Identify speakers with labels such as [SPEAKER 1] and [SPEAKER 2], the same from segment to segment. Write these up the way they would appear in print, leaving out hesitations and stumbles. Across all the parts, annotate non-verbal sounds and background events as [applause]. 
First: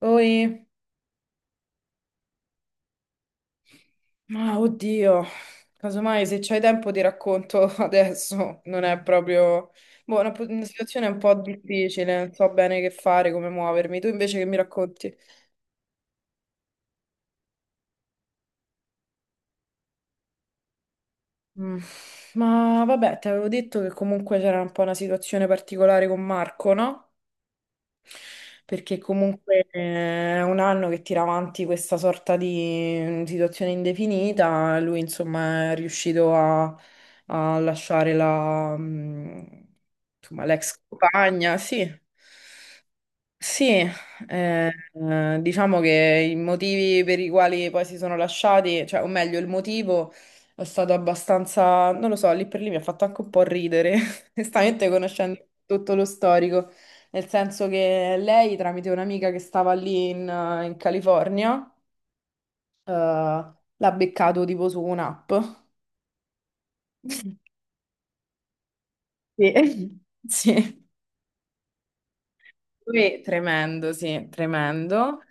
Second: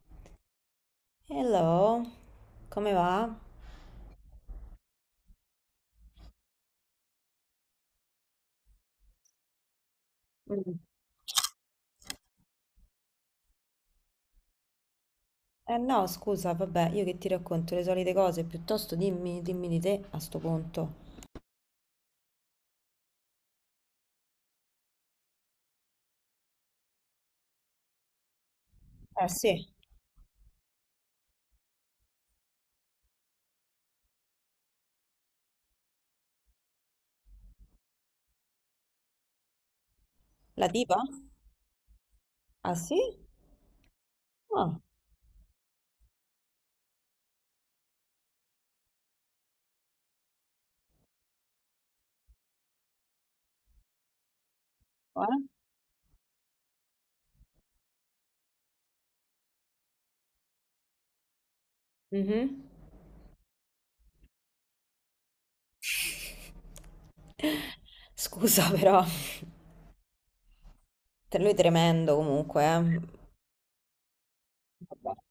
[SPEAKER 1] Oi,
[SPEAKER 2] Hello, come va?
[SPEAKER 1] ma oddio, casomai se c'hai tempo ti racconto [laughs] adesso, non è proprio... Boh, una
[SPEAKER 2] Mm.
[SPEAKER 1] situazione un po' difficile, non so bene che fare, come muovermi. Tu invece che mi racconti?
[SPEAKER 2] Eh no, scusa, vabbè, io che ti racconto le solite cose, piuttosto dimmi, dimmi di te a sto punto.
[SPEAKER 1] Mm, Ma vabbè, ti avevo detto che comunque c'era un po' una situazione particolare con Marco, no? Perché
[SPEAKER 2] Eh sì,
[SPEAKER 1] comunque è un anno che tira avanti questa sorta di situazione indefinita, lui insomma è riuscito a lasciare insomma,
[SPEAKER 2] la
[SPEAKER 1] l'ex
[SPEAKER 2] tipa?
[SPEAKER 1] compagna, sì.
[SPEAKER 2] Ah sì?
[SPEAKER 1] Sì,
[SPEAKER 2] Ah,
[SPEAKER 1] diciamo che i motivi per i quali poi si sono lasciati, cioè, o meglio, il motivo è stato abbastanza, non lo so, lì per lì mi ha fatto anche un po' ridere, [laughs] onestamente,
[SPEAKER 2] eh?
[SPEAKER 1] conoscendo tutto lo storico, nel senso che lei, tramite un'amica che stava lì in California,
[SPEAKER 2] Mhm.
[SPEAKER 1] l'ha beccato tipo su un'app. [laughs] Sì.
[SPEAKER 2] Scusa però, [laughs]
[SPEAKER 1] [laughs] Sì.
[SPEAKER 2] lui è tremendo comunque, eh.
[SPEAKER 1] Tremendo, sì,
[SPEAKER 2] Vabbè.
[SPEAKER 1] tremendo.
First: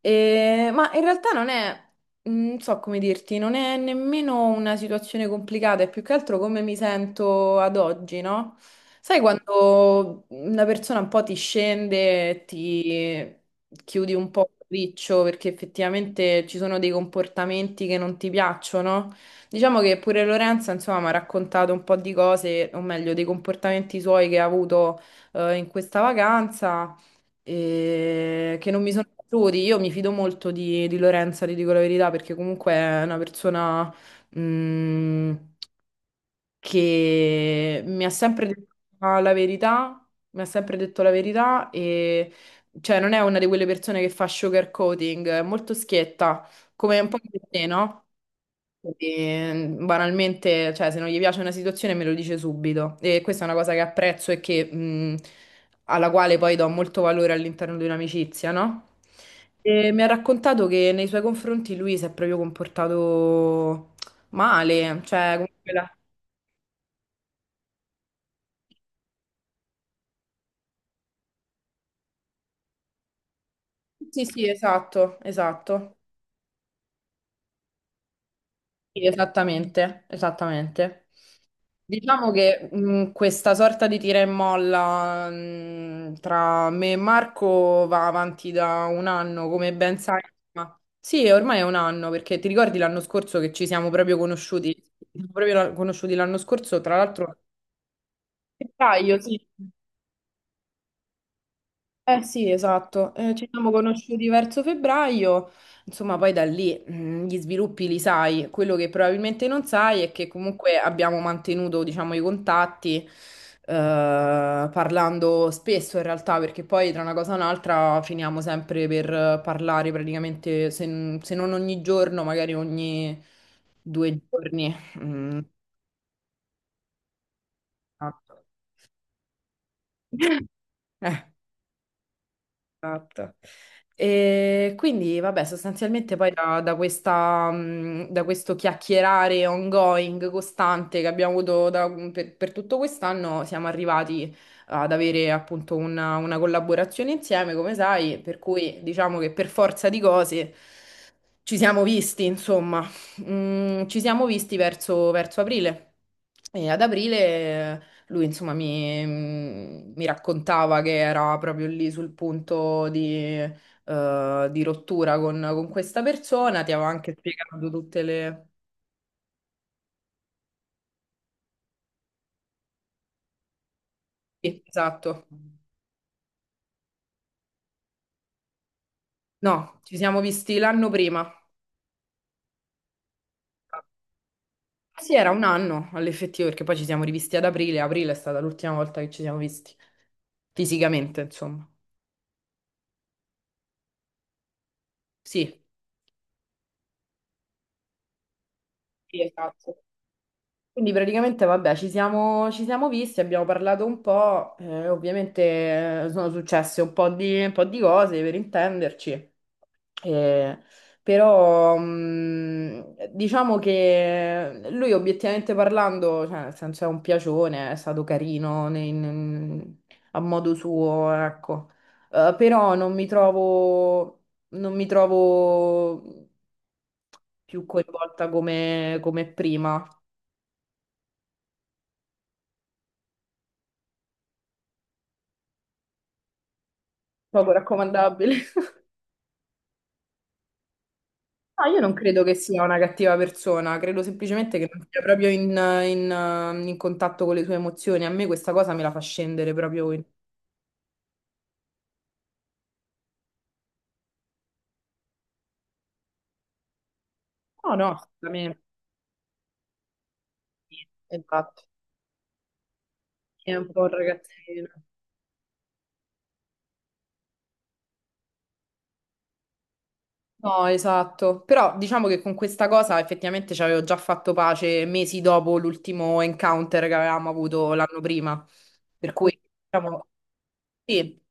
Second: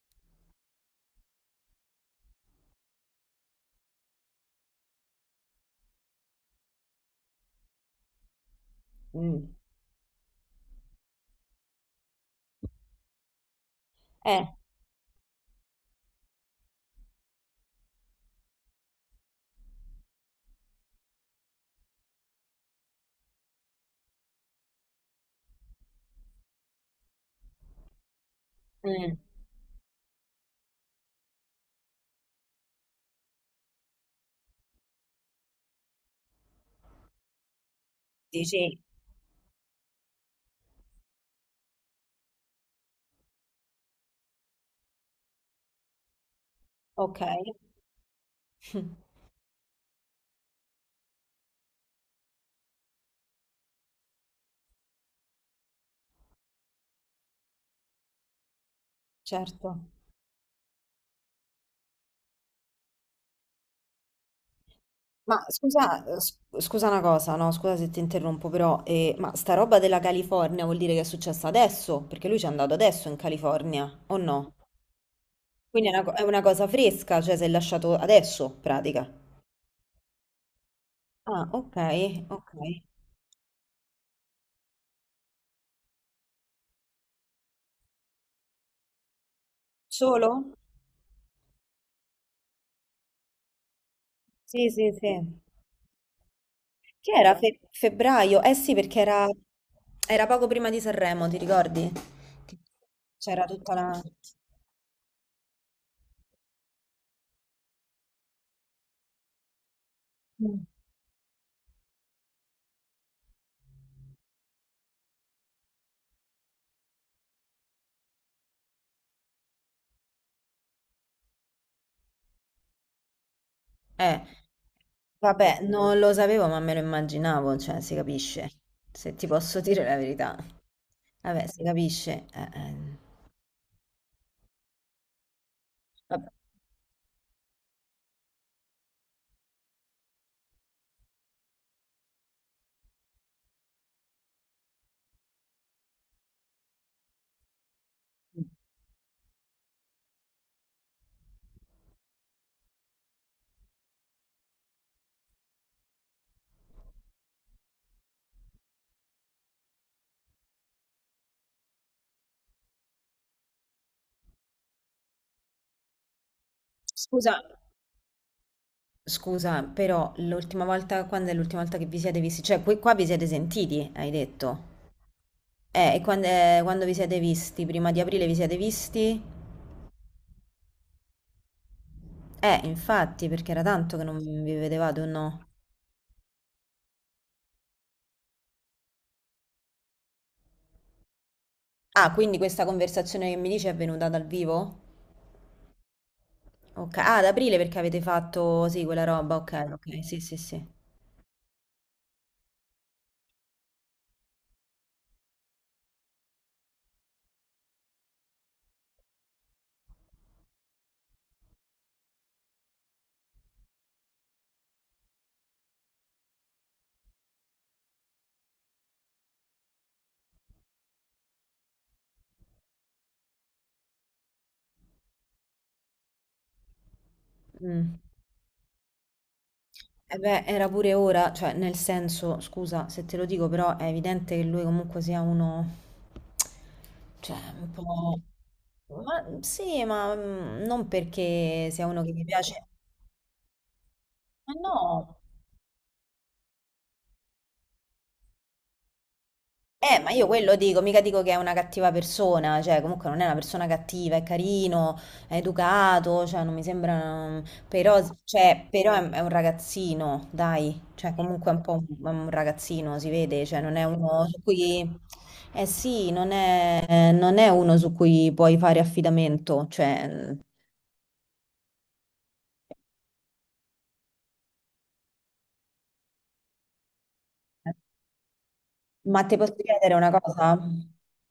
[SPEAKER 1] Ma in realtà non è, non so come dirti, non è nemmeno una situazione complicata, è più che altro come mi sento ad oggi, no? Sai,
[SPEAKER 2] Mm.
[SPEAKER 1] quando una persona un po' ti scende, ti chiudi un
[SPEAKER 2] Eh,
[SPEAKER 1] po' il riccio perché effettivamente ci sono dei comportamenti che non ti piacciono? Diciamo che pure Lorenza, insomma, mi ha raccontato un po' di cose, o meglio, dei comportamenti suoi che ha avuto in questa vacanza e che non mi sono
[SPEAKER 2] mm,
[SPEAKER 1] piaciuti. Io mi fido molto di Lorenza, ti dico la verità, perché comunque è una persona mh, che mi ha sempre detto
[SPEAKER 2] dici,
[SPEAKER 1] la verità, mi ha sempre detto la verità, e cioè non è una di quelle persone che fa sugarcoating, è molto schietta, come un po'
[SPEAKER 2] ok,
[SPEAKER 1] di te, no?
[SPEAKER 2] [laughs]
[SPEAKER 1] Quindi, banalmente, cioè, se non gli piace una situazione me lo dice subito. E questa è una cosa che apprezzo e che, alla quale poi do molto valore all'interno di un'amicizia, no?
[SPEAKER 2] certo.
[SPEAKER 1] E mi ha raccontato che nei suoi confronti lui si è proprio comportato male, cioè,
[SPEAKER 2] Ma
[SPEAKER 1] comunque
[SPEAKER 2] scusa, scusa una cosa, no, scusa se ti interrompo, però, ma sta roba della California vuol dire che è successa adesso? Perché lui ci è andato adesso in California, o
[SPEAKER 1] Sì, sì,
[SPEAKER 2] no?
[SPEAKER 1] esatto,
[SPEAKER 2] Quindi è
[SPEAKER 1] esatto.
[SPEAKER 2] una, è una cosa fresca, cioè si è lasciato adesso,
[SPEAKER 1] Sì,
[SPEAKER 2] pratica.
[SPEAKER 1] esattamente, esattamente.
[SPEAKER 2] Ah, ok,
[SPEAKER 1] Diciamo
[SPEAKER 2] ok.
[SPEAKER 1] che questa sorta di tira e molla tra me e Marco va avanti da 1 anno, come ben sai.
[SPEAKER 2] Solo?
[SPEAKER 1] Ma... sì, ormai è 1 anno, perché ti ricordi l'anno scorso, che ci siamo proprio
[SPEAKER 2] Sì,
[SPEAKER 1] conosciuti? Ci
[SPEAKER 2] sì, sì.
[SPEAKER 1] siamo proprio conosciuti l'anno scorso, tra
[SPEAKER 2] Che
[SPEAKER 1] l'altro, a
[SPEAKER 2] era febbraio?
[SPEAKER 1] febbraio, sì.
[SPEAKER 2] Era poco prima di Sanremo, ti ricordi?
[SPEAKER 1] Eh sì,
[SPEAKER 2] Che
[SPEAKER 1] esatto.
[SPEAKER 2] C'era
[SPEAKER 1] Ci siamo
[SPEAKER 2] tutta la...
[SPEAKER 1] conosciuti verso febbraio, insomma, poi da lì gli sviluppi li sai. Quello che probabilmente non sai è che
[SPEAKER 2] Mm.
[SPEAKER 1] comunque abbiamo mantenuto, diciamo, i contatti, parlando spesso in realtà, perché poi tra una cosa e un'altra finiamo sempre per parlare praticamente, se, se non ogni giorno, magari ogni due
[SPEAKER 2] Eh,
[SPEAKER 1] giorni. Mm,
[SPEAKER 2] vabbè, non lo sapevo, ma me lo immaginavo, cioè si
[SPEAKER 1] esatto.
[SPEAKER 2] capisce. Se ti posso dire la verità.
[SPEAKER 1] [laughs] Eh.
[SPEAKER 2] Vabbè, si capisce, eh.
[SPEAKER 1] Esatto. E quindi, vabbè, sostanzialmente
[SPEAKER 2] Vabbè.
[SPEAKER 1] poi da questa, da questo chiacchierare ongoing, costante che abbiamo avuto per tutto quest'anno, siamo arrivati ad avere appunto una collaborazione insieme, come sai, per cui diciamo che per forza di cose ci siamo visti, insomma. Ci siamo visti verso, aprile. E ad aprile, lui, insomma, mi raccontava che era proprio lì sul punto di rottura con questa persona. Ti avevo anche
[SPEAKER 2] Scusa,
[SPEAKER 1] spiegato tutte le...
[SPEAKER 2] scusa, però l'ultima volta, quando è l'ultima volta che vi siete visti? Cioè, qua vi siete sentiti, hai
[SPEAKER 1] Sì,
[SPEAKER 2] detto.
[SPEAKER 1] esatto.
[SPEAKER 2] E quando, quando vi siete visti? Prima di aprile vi siete visti?
[SPEAKER 1] No, ci siamo visti l'anno prima.
[SPEAKER 2] Infatti, perché era
[SPEAKER 1] Ah,
[SPEAKER 2] tanto che non vi vedevate o
[SPEAKER 1] sì, era un
[SPEAKER 2] no?
[SPEAKER 1] anno all'effettivo, perché poi ci siamo rivisti ad aprile. Aprile è stata l'ultima volta che ci siamo visti fisicamente, insomma.
[SPEAKER 2] Ah, quindi questa conversazione che mi dici è venuta dal vivo?
[SPEAKER 1] Sì.
[SPEAKER 2] Ok, ah, ad aprile perché avete fatto, sì, quella
[SPEAKER 1] Sì,
[SPEAKER 2] roba, ok,
[SPEAKER 1] esatto.
[SPEAKER 2] ok, sì, sì, sì.
[SPEAKER 1] Quindi praticamente, vabbè, ci siamo visti, abbiamo parlato un po', ovviamente sono successe un po' di, cose per intenderci, eh, però diciamo che lui, obiettivamente parlando, cioè, nel senso, è un piacione, è stato carino a modo suo, ecco. Però non mi trovo più
[SPEAKER 2] Mm.
[SPEAKER 1] coinvolta come prima,
[SPEAKER 2] E beh, era pure ora, cioè, nel senso, scusa se te lo dico, però è evidente che lui comunque sia uno, cioè,
[SPEAKER 1] poco
[SPEAKER 2] un po'...
[SPEAKER 1] raccomandabile.
[SPEAKER 2] Ma sì, ma non
[SPEAKER 1] No,
[SPEAKER 2] perché
[SPEAKER 1] io
[SPEAKER 2] sia
[SPEAKER 1] non
[SPEAKER 2] uno che
[SPEAKER 1] credo
[SPEAKER 2] mi
[SPEAKER 1] che sia
[SPEAKER 2] piace,
[SPEAKER 1] una cattiva persona, credo
[SPEAKER 2] ma
[SPEAKER 1] semplicemente che
[SPEAKER 2] no.
[SPEAKER 1] non sia proprio in contatto con le sue emozioni. A me questa cosa me la fa scendere proprio in...
[SPEAKER 2] Ma io quello dico, mica dico che è una cattiva persona, cioè comunque non è una persona cattiva, è carino, è educato, cioè non mi sembra...
[SPEAKER 1] No, no,
[SPEAKER 2] Però,
[SPEAKER 1] assolutamente.
[SPEAKER 2] cioè, però è un ragazzino, dai, cioè comunque è un
[SPEAKER 1] Esatto.
[SPEAKER 2] po' è un ragazzino, si vede,
[SPEAKER 1] È
[SPEAKER 2] cioè
[SPEAKER 1] un
[SPEAKER 2] non
[SPEAKER 1] po'
[SPEAKER 2] è
[SPEAKER 1] un
[SPEAKER 2] uno su
[SPEAKER 1] ragazzino.
[SPEAKER 2] cui... Eh sì, non è uno su cui puoi fare affidamento, cioè...
[SPEAKER 1] No, esatto. Però diciamo che con questa cosa effettivamente ci avevo già fatto pace mesi dopo l'ultimo encounter che avevamo avuto l'anno prima. Per
[SPEAKER 2] Ma ti
[SPEAKER 1] cui,
[SPEAKER 2] posso chiedere
[SPEAKER 1] diciamo,
[SPEAKER 2] una cosa?
[SPEAKER 1] sì.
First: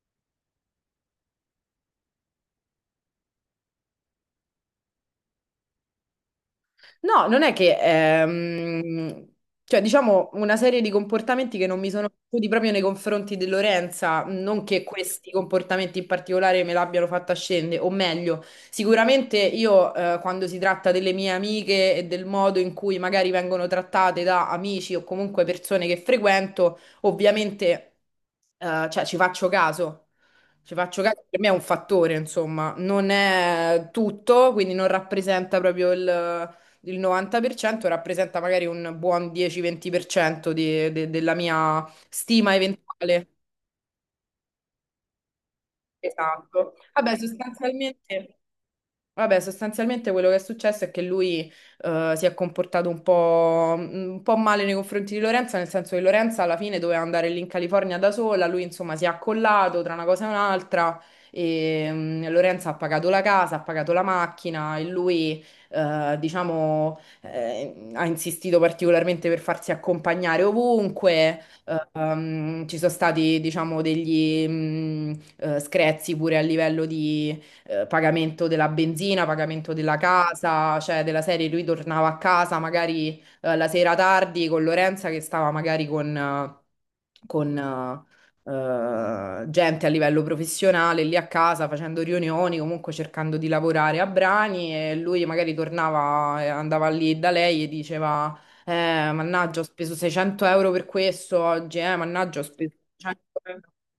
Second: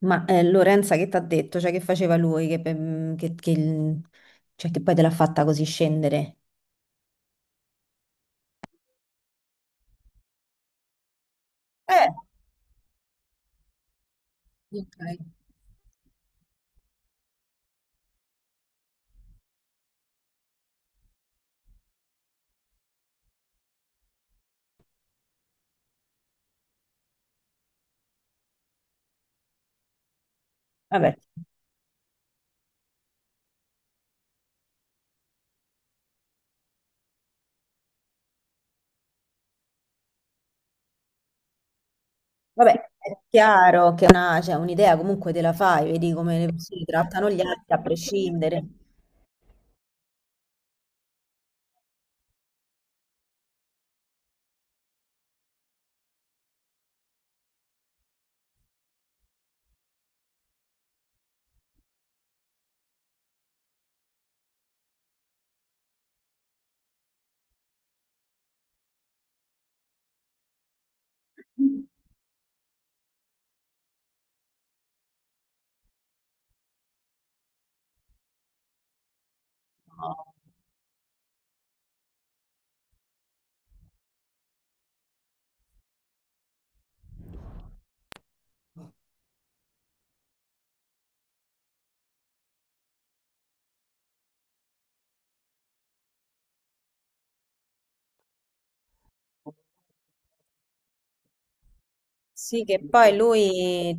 [SPEAKER 2] Ma Lorenza che ti ha detto, cioè che faceva lui, che, mm, che il- cioè, che poi te l'ha fatta così scendere?
[SPEAKER 1] No, non è che, cioè, diciamo una serie di comportamenti che non mi sono
[SPEAKER 2] Eh,
[SPEAKER 1] piaciuti proprio nei confronti di Lorenza, non che
[SPEAKER 2] ok,
[SPEAKER 1] questi comportamenti in particolare me l'abbiano fatta scendere, o meglio, sicuramente io, quando si tratta delle mie amiche e del modo in cui magari vengono trattate da amici o comunque persone che frequento, ovviamente cioè, ci faccio caso. Ci faccio
[SPEAKER 2] vabbè,
[SPEAKER 1] caso, per me è un fattore, insomma, non è tutto, quindi non rappresenta proprio il 90%, rappresenta magari un buon 10-20% della mia stima
[SPEAKER 2] vabbè, è
[SPEAKER 1] eventuale.
[SPEAKER 2] chiaro cioè, un'idea comunque te la fai, vedi come le
[SPEAKER 1] Esatto.
[SPEAKER 2] persone
[SPEAKER 1] Vabbè,
[SPEAKER 2] trattano gli altri a
[SPEAKER 1] sostanzialmente.
[SPEAKER 2] prescindere.
[SPEAKER 1] Vabbè, sostanzialmente, quello che è successo è che lui si è comportato un po', un po' male nei confronti di Lorenza, nel senso che Lorenza alla fine doveva andare lì in California da sola, lui insomma si è accollato tra una cosa e un'altra e Lorenza ha pagato la casa, ha pagato la macchina, e lui diciamo ha insistito particolarmente per farsi accompagnare ovunque. Ci sono stati, diciamo, degli screzi pure a livello di pagamento della benzina, pagamento della
[SPEAKER 2] No.
[SPEAKER 1] casa, cioè della serie lui tornava a casa magari la sera tardi, con Lorenza che stava magari con gente a livello professionale lì a casa facendo riunioni, comunque cercando di lavorare a brani, e lui magari tornava, andava lì da lei e diceva mannaggia, ho speso 600 euro per questo oggi, mannaggia, ho
[SPEAKER 2] Sì,
[SPEAKER 1] speso
[SPEAKER 2] che poi
[SPEAKER 1] 100 euro.
[SPEAKER 2] lui,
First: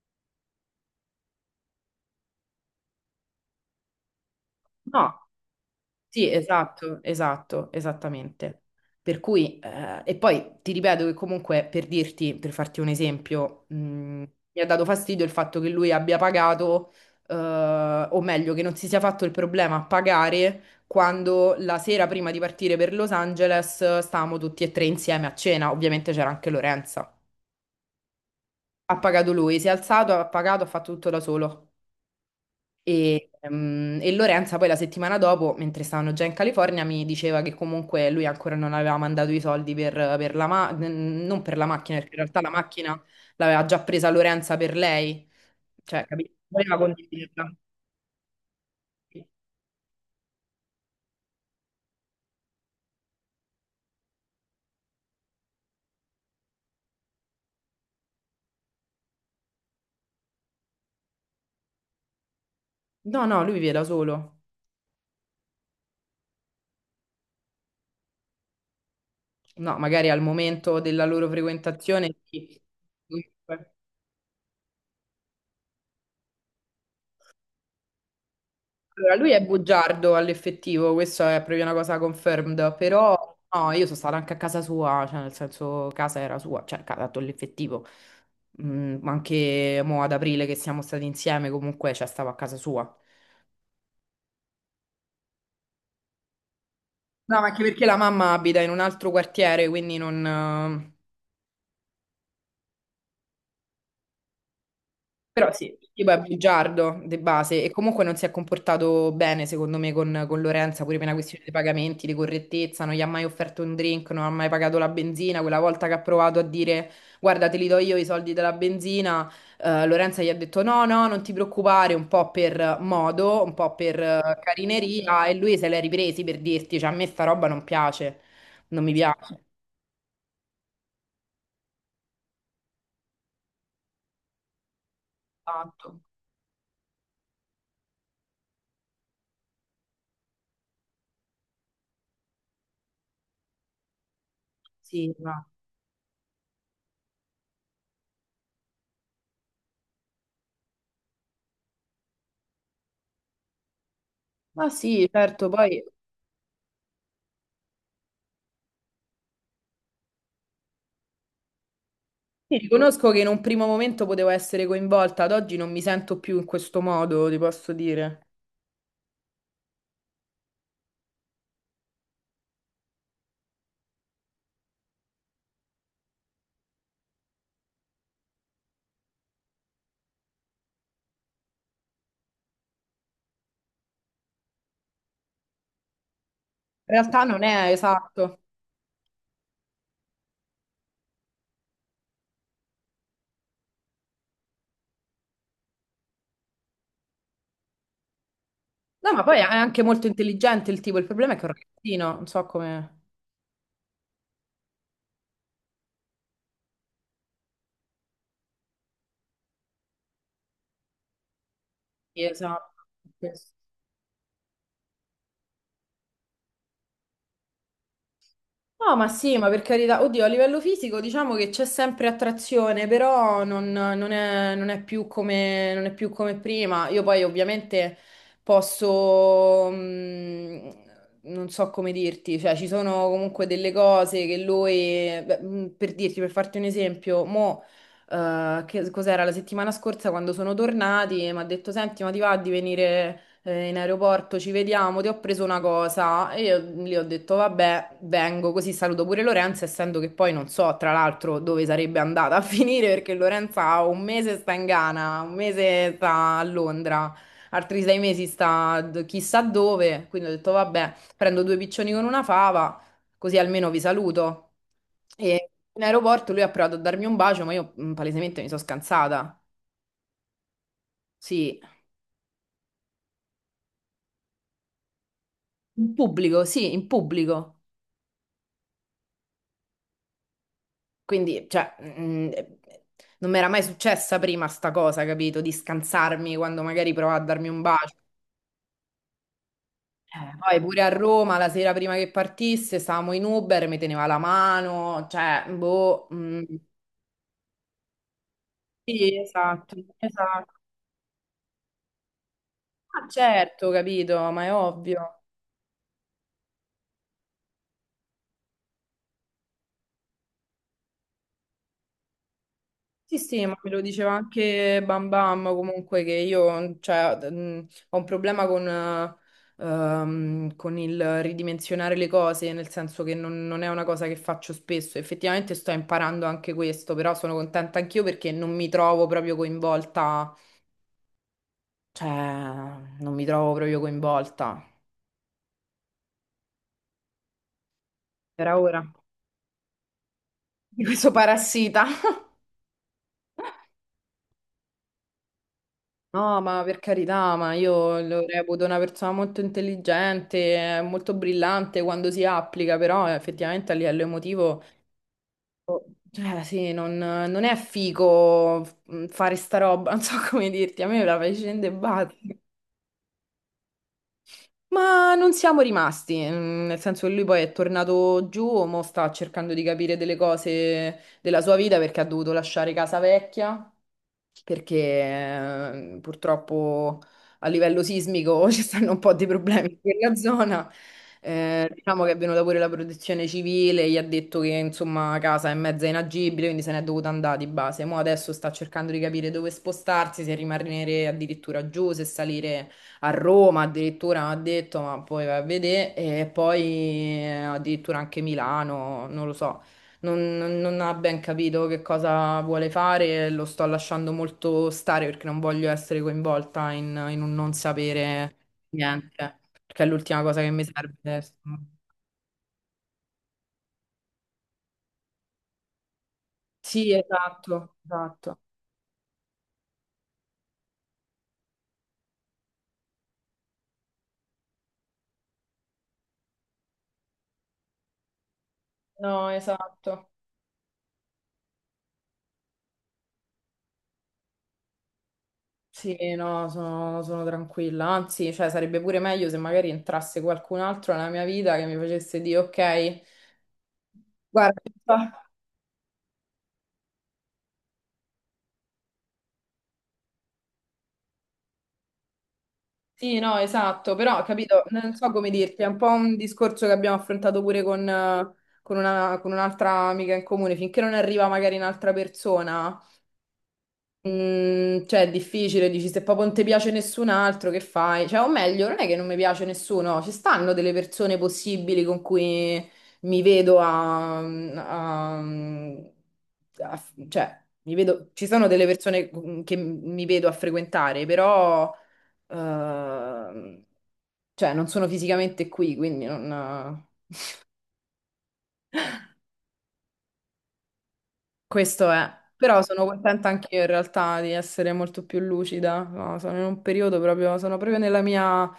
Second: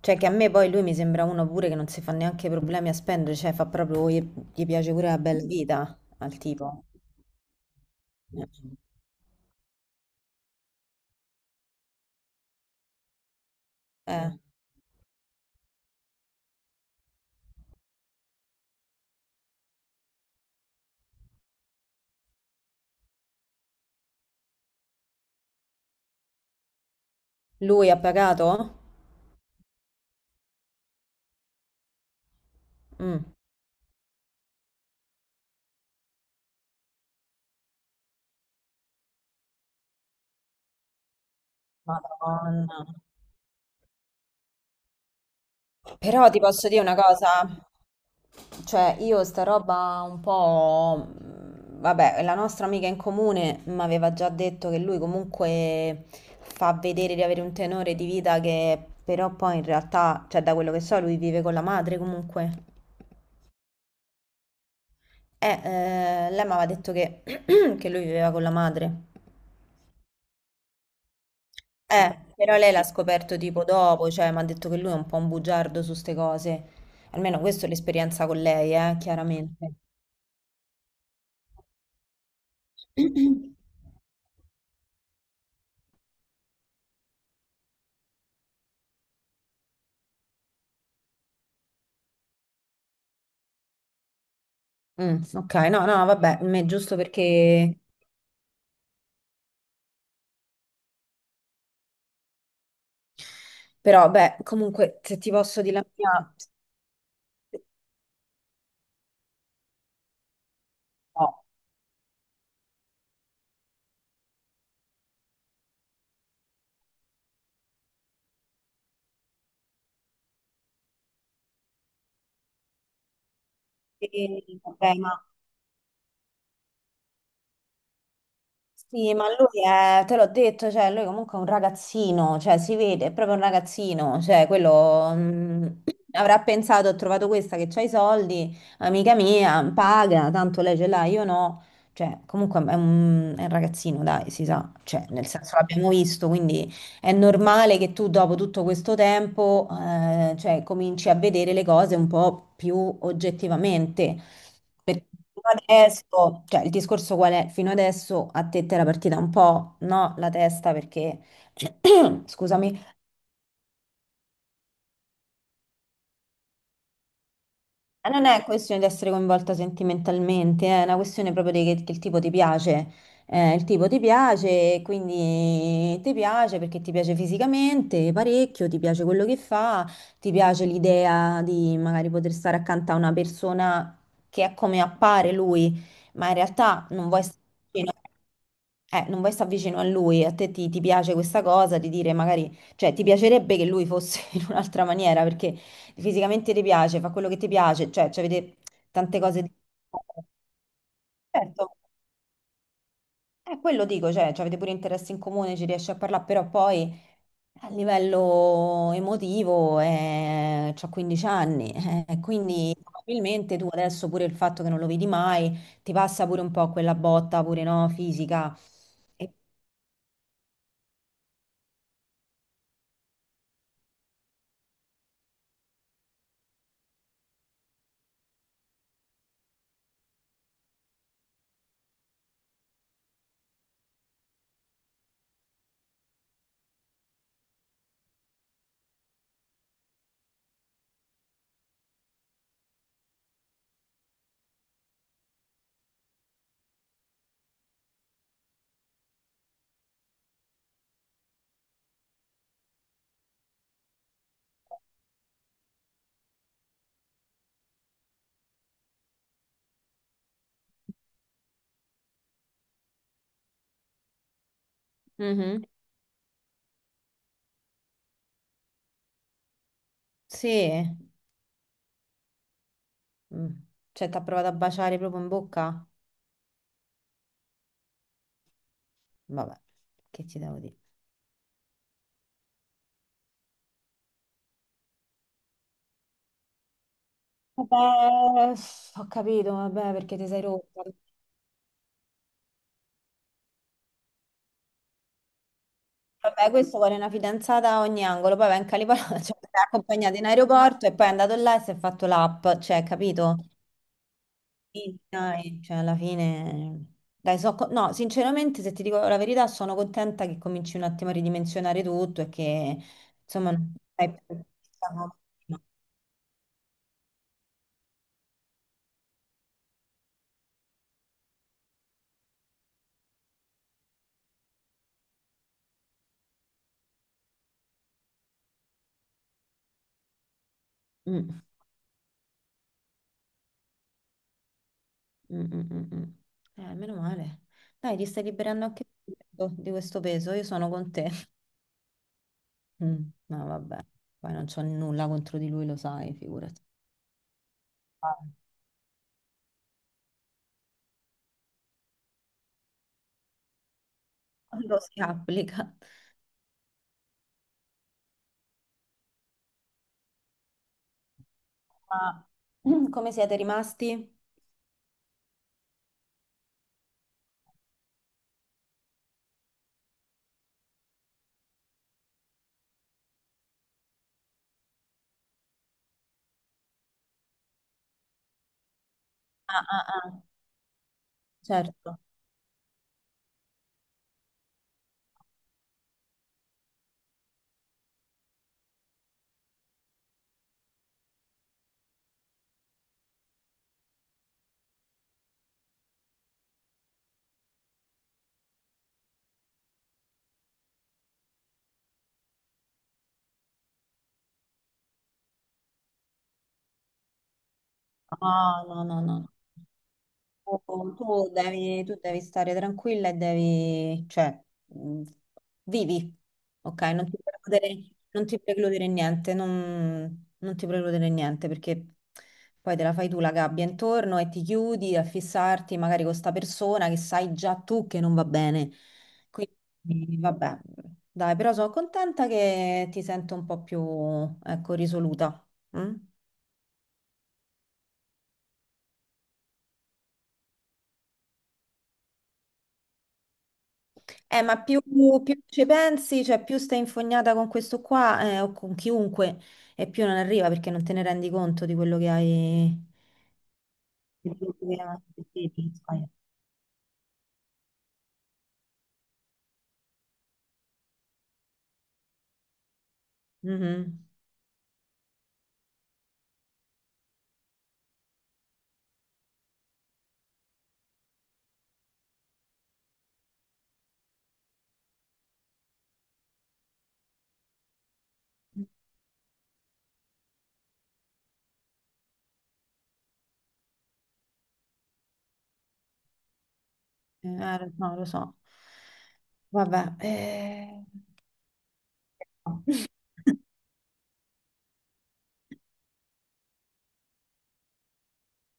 [SPEAKER 2] cioè che a me poi lui mi sembra uno pure che non si fa neanche problemi a spendere, cioè fa proprio, gli piace pure
[SPEAKER 1] No.
[SPEAKER 2] la bella vita
[SPEAKER 1] Sì,
[SPEAKER 2] al tipo.
[SPEAKER 1] esatto, esatto, esattamente. Per cui, e poi ti ripeto che comunque, per dirti, per farti un esempio,
[SPEAKER 2] Eh,
[SPEAKER 1] mi ha dato fastidio il fatto che lui abbia pagato, eh, o meglio, che non si sia fatto il problema a pagare quando, la sera prima di partire per Los Angeles, stavamo tutti e tre insieme a cena. Ovviamente c'era anche Lorenza.
[SPEAKER 2] lui ha pagato?
[SPEAKER 1] Ha pagato lui, si è alzato, ha pagato, ha fatto tutto da solo.
[SPEAKER 2] Mm.
[SPEAKER 1] E Lorenza poi la settimana dopo, mentre stavano già in California, mi diceva che comunque lui ancora non aveva mandato i soldi per la non per la macchina, perché in realtà la
[SPEAKER 2] Madonna.
[SPEAKER 1] macchina l'aveva già presa Lorenza per lei, cioè,
[SPEAKER 2] Però
[SPEAKER 1] capito?
[SPEAKER 2] ti posso
[SPEAKER 1] Voleva
[SPEAKER 2] dire una cosa.
[SPEAKER 1] condividerla.
[SPEAKER 2] Cioè, io sta roba un po'... Vabbè, la nostra amica in comune mi aveva già detto che lui comunque fa vedere di avere un tenore di vita che però poi in realtà, cioè da quello che so, lui vive con la madre comunque.
[SPEAKER 1] No, no, lui vive da solo.
[SPEAKER 2] Lei mi aveva detto che, [clears throat] che lui viveva con la madre.
[SPEAKER 1] No, magari al momento della loro frequentazione
[SPEAKER 2] Però
[SPEAKER 1] sì.
[SPEAKER 2] lei l'ha scoperto tipo dopo, cioè mi ha detto che lui è un po' un bugiardo su ste cose. Almeno questa è l'esperienza con lei,
[SPEAKER 1] Allora, lui è
[SPEAKER 2] chiaramente.
[SPEAKER 1] bugiardo all'effettivo, questo è proprio una cosa confirmed, però
[SPEAKER 2] [clears throat]
[SPEAKER 1] no, io sono stata anche a casa sua, cioè nel senso casa era sua, cioè casa dato l'effettivo. Ma anche mo ad aprile, che siamo stati insieme comunque, cioè stavo a casa sua. No,
[SPEAKER 2] Ok, no, no, vabbè, è giusto
[SPEAKER 1] ma anche
[SPEAKER 2] perché...
[SPEAKER 1] perché la mamma abita in un altro quartiere, quindi non,
[SPEAKER 2] Però, beh, comunque, se ti
[SPEAKER 1] però
[SPEAKER 2] posso
[SPEAKER 1] sì,
[SPEAKER 2] dire la
[SPEAKER 1] il tipo è
[SPEAKER 2] mia...
[SPEAKER 1] bugiardo di base e comunque non si è comportato bene secondo me con Lorenza, pure per una questione
[SPEAKER 2] No.
[SPEAKER 1] dei pagamenti, di correttezza: non gli ha mai offerto un drink, non ha mai pagato la benzina; quella volta che ha provato a dire guarda, te li do io i soldi della benzina, Lorenza gli ha detto no, no, non ti preoccupare, un po' per modo, un po' per
[SPEAKER 2] Vabbè, ma
[SPEAKER 1] carineria, e lui se l'è ripresi. Per dirti, cioè a me sta roba non piace, non mi
[SPEAKER 2] sì, ma
[SPEAKER 1] piace
[SPEAKER 2] lui è, te l'ho detto, cioè, lui comunque è un ragazzino, cioè, si vede, è proprio un ragazzino, cioè,
[SPEAKER 1] tanto.
[SPEAKER 2] [clears throat] avrà pensato, ho trovato questa che c'ha i soldi, amica mia, paga, tanto lei ce l'ha, io no, cioè, comunque è un ragazzino, dai, si sa, cioè,
[SPEAKER 1] Sì,
[SPEAKER 2] nel
[SPEAKER 1] ma...
[SPEAKER 2] senso l'abbiamo visto, quindi è normale che tu dopo tutto questo tempo, cioè, cominci a vedere le cose un po' più oggettivamente.
[SPEAKER 1] Ma
[SPEAKER 2] Perché
[SPEAKER 1] sì, certo,
[SPEAKER 2] fino
[SPEAKER 1] poi
[SPEAKER 2] adesso, cioè il discorso qual è? Fino adesso a te ti era partita un po', no, la testa perché, [clears throat] scusami.
[SPEAKER 1] riconosco che in un primo momento potevo essere coinvolta, ad oggi non mi sento più in questo modo, ti posso dire.
[SPEAKER 2] Non è questione di essere coinvolta sentimentalmente, è una questione proprio di che il tipo ti piace. Il tipo ti piace, quindi ti piace perché ti piace fisicamente parecchio, ti piace quello che fa, ti piace l'idea di magari poter stare accanto a una persona che è come appare lui, ma in realtà
[SPEAKER 1] In
[SPEAKER 2] non vuoi
[SPEAKER 1] realtà
[SPEAKER 2] stare
[SPEAKER 1] non è
[SPEAKER 2] vicino,
[SPEAKER 1] esatto.
[SPEAKER 2] non vuoi stare vicino a lui, ti piace questa cosa di dire magari, cioè ti piacerebbe che lui fosse [laughs] in un'altra maniera perché... Fisicamente ti piace, fa quello che ti piace, cioè avete
[SPEAKER 1] No,
[SPEAKER 2] tante
[SPEAKER 1] ma poi è
[SPEAKER 2] cose di...
[SPEAKER 1] anche molto intelligente il tipo, il problema è che è un
[SPEAKER 2] Certo,
[SPEAKER 1] ragazzino, non so come...
[SPEAKER 2] è quello dico, cioè avete pure interessi in comune, ci riesci a parlare, però poi a livello emotivo c'ho 15 anni,
[SPEAKER 1] Sì, esatto.
[SPEAKER 2] quindi probabilmente tu adesso pure il fatto che non lo vedi mai, ti passa pure un po' quella botta pure, no, fisica.
[SPEAKER 1] No, ma
[SPEAKER 2] E-
[SPEAKER 1] sì, ma per carità, oddio, a livello fisico diciamo che c'è sempre attrazione, però non, non è, non è più come, non è più come prima. Io poi ovviamente posso, non so come dirti, cioè ci sono comunque delle cose che lui, beh, per dirti, per farti un esempio, mo, che cos'era la settimana scorsa quando sono tornati, mi ha detto senti, ma ti va di venire in aeroporto, ci vediamo, ti ho preso una cosa, e io lì ho detto vabbè, vengo, così saluto pure Lorenza, essendo che poi non so tra l'altro dove sarebbe andata a [laughs] finire, perché Lorenza 1 mese sta in Ghana, 1 mese sta a Londra, altri 6 mesi sta chissà dove, quindi ho detto vabbè, prendo due piccioni con una fava, così almeno vi saluto. E
[SPEAKER 2] Mhm.
[SPEAKER 1] in aeroporto lui ha provato a darmi un bacio, ma io palesemente mi sono scansata.
[SPEAKER 2] Sì.
[SPEAKER 1] Sì,
[SPEAKER 2] Mm. Cioè ti ha provato a baciare proprio in bocca?
[SPEAKER 1] in pubblico, sì, in pubblico.
[SPEAKER 2] Vabbè, che ti devo dire?
[SPEAKER 1] Quindi, cioè, non mi era mai successa prima sta cosa, capito? Di scansarmi quando magari provava a darmi un bacio.
[SPEAKER 2] Vabbè, ho capito, vabbè, perché ti sei
[SPEAKER 1] Poi pure
[SPEAKER 2] rotta.
[SPEAKER 1] a Roma, la sera prima che partisse, stavamo in Uber, mi teneva la mano, cioè, boh,
[SPEAKER 2] Vabbè, questo vuole una fidanzata a ogni angolo, poi va in Calipollo,
[SPEAKER 1] sì,
[SPEAKER 2] [laughs] cioè, l'ha
[SPEAKER 1] esatto,
[SPEAKER 2] accompagnata in
[SPEAKER 1] esatto.
[SPEAKER 2] aeroporto e poi è andato là e si è fatto l'app, cioè,
[SPEAKER 1] Ah,
[SPEAKER 2] capito?
[SPEAKER 1] certo, capito, ma è
[SPEAKER 2] Sì,
[SPEAKER 1] ovvio.
[SPEAKER 2] dai, cioè, alla fine... Dai, no, sinceramente, se ti dico la verità, sono contenta che cominci un attimo a ridimensionare tutto e che,
[SPEAKER 1] Sì, sì,
[SPEAKER 2] insomma,
[SPEAKER 1] ma me
[SPEAKER 2] non
[SPEAKER 1] lo diceva
[SPEAKER 2] stai più...
[SPEAKER 1] anche Bam
[SPEAKER 2] pensando
[SPEAKER 1] Bam,
[SPEAKER 2] prima.
[SPEAKER 1] comunque, che io cioè, ho un problema con il ridimensionare le cose, nel senso che non è una cosa che faccio spesso. Effettivamente sto imparando anche questo, però sono contenta anch'io perché non mi trovo proprio coinvolta,
[SPEAKER 2] Mm,
[SPEAKER 1] cioè non mi trovo proprio coinvolta,
[SPEAKER 2] mm, mm, mm, mm. Meno male. Dai, ti stai
[SPEAKER 1] per
[SPEAKER 2] liberando
[SPEAKER 1] ora,
[SPEAKER 2] anche tu di questo peso, io sono
[SPEAKER 1] di
[SPEAKER 2] con
[SPEAKER 1] questo
[SPEAKER 2] te.
[SPEAKER 1] parassita.
[SPEAKER 2] Mm, no, vabbè, poi non c'ho nulla contro di lui, lo sai,
[SPEAKER 1] No,
[SPEAKER 2] figurati.
[SPEAKER 1] ma per carità, ma io
[SPEAKER 2] Ah,
[SPEAKER 1] lo reputo una persona molto intelligente, molto brillante quando si applica, però effettivamente a livello emotivo,
[SPEAKER 2] quando si applica.
[SPEAKER 1] cioè sì, non è figo fare sta roba, [laughs] non so come dirti, a me me la fai scendere e basta.
[SPEAKER 2] Ah, come siete rimasti?
[SPEAKER 1] Ma non siamo rimasti, nel senso che lui poi è tornato giù, mo sta cercando di capire delle cose della sua vita perché ha dovuto lasciare casa vecchia, perché purtroppo a livello sismico [laughs] ci stanno un po' di
[SPEAKER 2] Ah,
[SPEAKER 1] problemi in
[SPEAKER 2] ah, ah.
[SPEAKER 1] quella zona.
[SPEAKER 2] Certo.
[SPEAKER 1] Diciamo che è venuta pure la protezione civile, gli ha detto che insomma casa è mezza inagibile, quindi se n'è dovuta andare di base. Mo adesso sta cercando di capire dove spostarsi: se rimanere addirittura giù, se salire a Roma, addirittura ha detto, ma poi va a vedere, e poi addirittura anche Milano, non lo so, non, non ha ben capito che cosa vuole fare, e lo sto lasciando molto stare, perché non voglio essere coinvolta in un non sapere
[SPEAKER 2] Ah, no, no, no.
[SPEAKER 1] niente, perché è l'ultima cosa che mi serve adesso.
[SPEAKER 2] Tu devi stare tranquilla e devi, cioè, mh, vivi, ok?
[SPEAKER 1] Sì,
[SPEAKER 2] Non ti
[SPEAKER 1] esatto,
[SPEAKER 2] precludere, non
[SPEAKER 1] esatto.
[SPEAKER 2] ti precludere niente, non ti precludere niente perché poi te la fai tu la gabbia intorno e ti chiudi a fissarti magari con sta persona che sai già tu che non va bene.
[SPEAKER 1] No, esatto.
[SPEAKER 2] E vabbè, dai, però sono contenta che ti sento un po' più, ecco, risoluta. Mm?
[SPEAKER 1] Sì, no, sono, sono tranquilla. Anzi, cioè, sarebbe pure meglio se magari entrasse qualcun altro nella mia vita, che mi facesse dire ok,
[SPEAKER 2] Ma più,
[SPEAKER 1] guarda,
[SPEAKER 2] più ci pensi, cioè più stai infognata con questo qua, o con chiunque, e più non arriva perché non te ne rendi conto di quello che hai.
[SPEAKER 1] sì, no, esatto, però
[SPEAKER 2] Di quello
[SPEAKER 1] capito,
[SPEAKER 2] che
[SPEAKER 1] non so come
[SPEAKER 2] hai
[SPEAKER 1] dirti, è un po' un
[SPEAKER 2] fatto.
[SPEAKER 1] discorso che abbiamo affrontato pure con un'altra amica in comune, finché non arriva magari un'altra persona,
[SPEAKER 2] Mhm.
[SPEAKER 1] cioè è difficile, dici, se proprio non ti piace nessun altro, che fai? Cioè, o meglio, non è che non mi piace nessuno, ci stanno delle persone possibili con cui mi vedo a- a- cioè, mi vedo, ci sono delle persone che mi vedo a frequentare, però... Ehm, cioè, non sono fisicamente qui, quindi non...
[SPEAKER 2] No, lo so. Vabbè, eh.
[SPEAKER 1] questo è. Però sono contenta
[SPEAKER 2] [laughs]
[SPEAKER 1] anche io in realtà di essere molto più lucida. No, sono in un periodo proprio, sono proprio nella mia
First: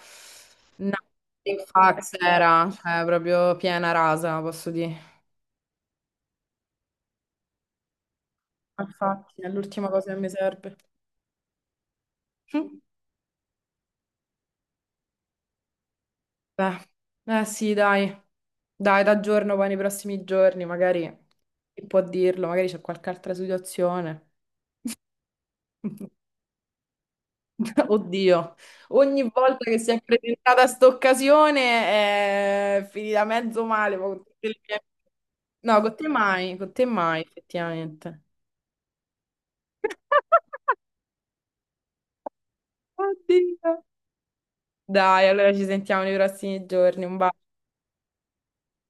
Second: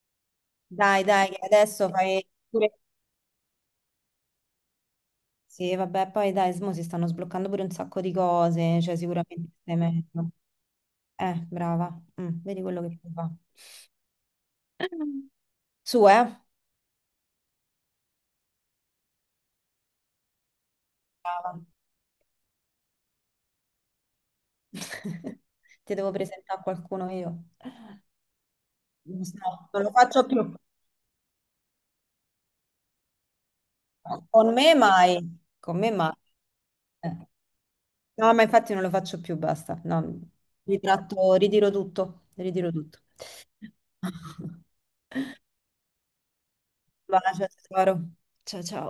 [SPEAKER 2] Dai, che
[SPEAKER 1] nothing
[SPEAKER 2] adesso
[SPEAKER 1] fax
[SPEAKER 2] fai
[SPEAKER 1] era,
[SPEAKER 2] pure...
[SPEAKER 1] cioè proprio piena rasa, posso dire.
[SPEAKER 2] Sì, vabbè, poi dai, mo si stanno sbloccando pure un sacco di cose, cioè
[SPEAKER 1] Infatti, è
[SPEAKER 2] sicuramente stai
[SPEAKER 1] l'ultima cosa che mi
[SPEAKER 2] meglio.
[SPEAKER 1] serve.
[SPEAKER 2] Brava. Mm, vedi
[SPEAKER 1] Mm.
[SPEAKER 2] quello che fa. Su, eh.
[SPEAKER 1] Beh, eh sì, dai. Dai, t'aggiorno poi nei prossimi giorni, magari chi può dirlo, magari c'è qualche altra situazione.
[SPEAKER 2] [laughs] Ti devo
[SPEAKER 1] [laughs]
[SPEAKER 2] presentare a qualcuno io.
[SPEAKER 1] [laughs] Oddio, ogni
[SPEAKER 2] No,
[SPEAKER 1] volta che
[SPEAKER 2] non lo
[SPEAKER 1] si è
[SPEAKER 2] faccio più.
[SPEAKER 1] presentata sta occasione è finita mezzo male. Ma con tutte
[SPEAKER 2] Con
[SPEAKER 1] le
[SPEAKER 2] me
[SPEAKER 1] mie...
[SPEAKER 2] mai, con
[SPEAKER 1] No,
[SPEAKER 2] me mai.
[SPEAKER 1] con te
[SPEAKER 2] Eh.
[SPEAKER 1] mai, effettivamente.
[SPEAKER 2] No, ma infatti non lo faccio più, basta. No, ritratto, ritiro tutto, ritiro tutto.
[SPEAKER 1] Oddio.
[SPEAKER 2] [laughs]
[SPEAKER 1] Dai, allora ci sentiamo nei prossimi giorni.
[SPEAKER 2] Un
[SPEAKER 1] Un bacio.
[SPEAKER 2] bacio, tesoro. Ciao ciao.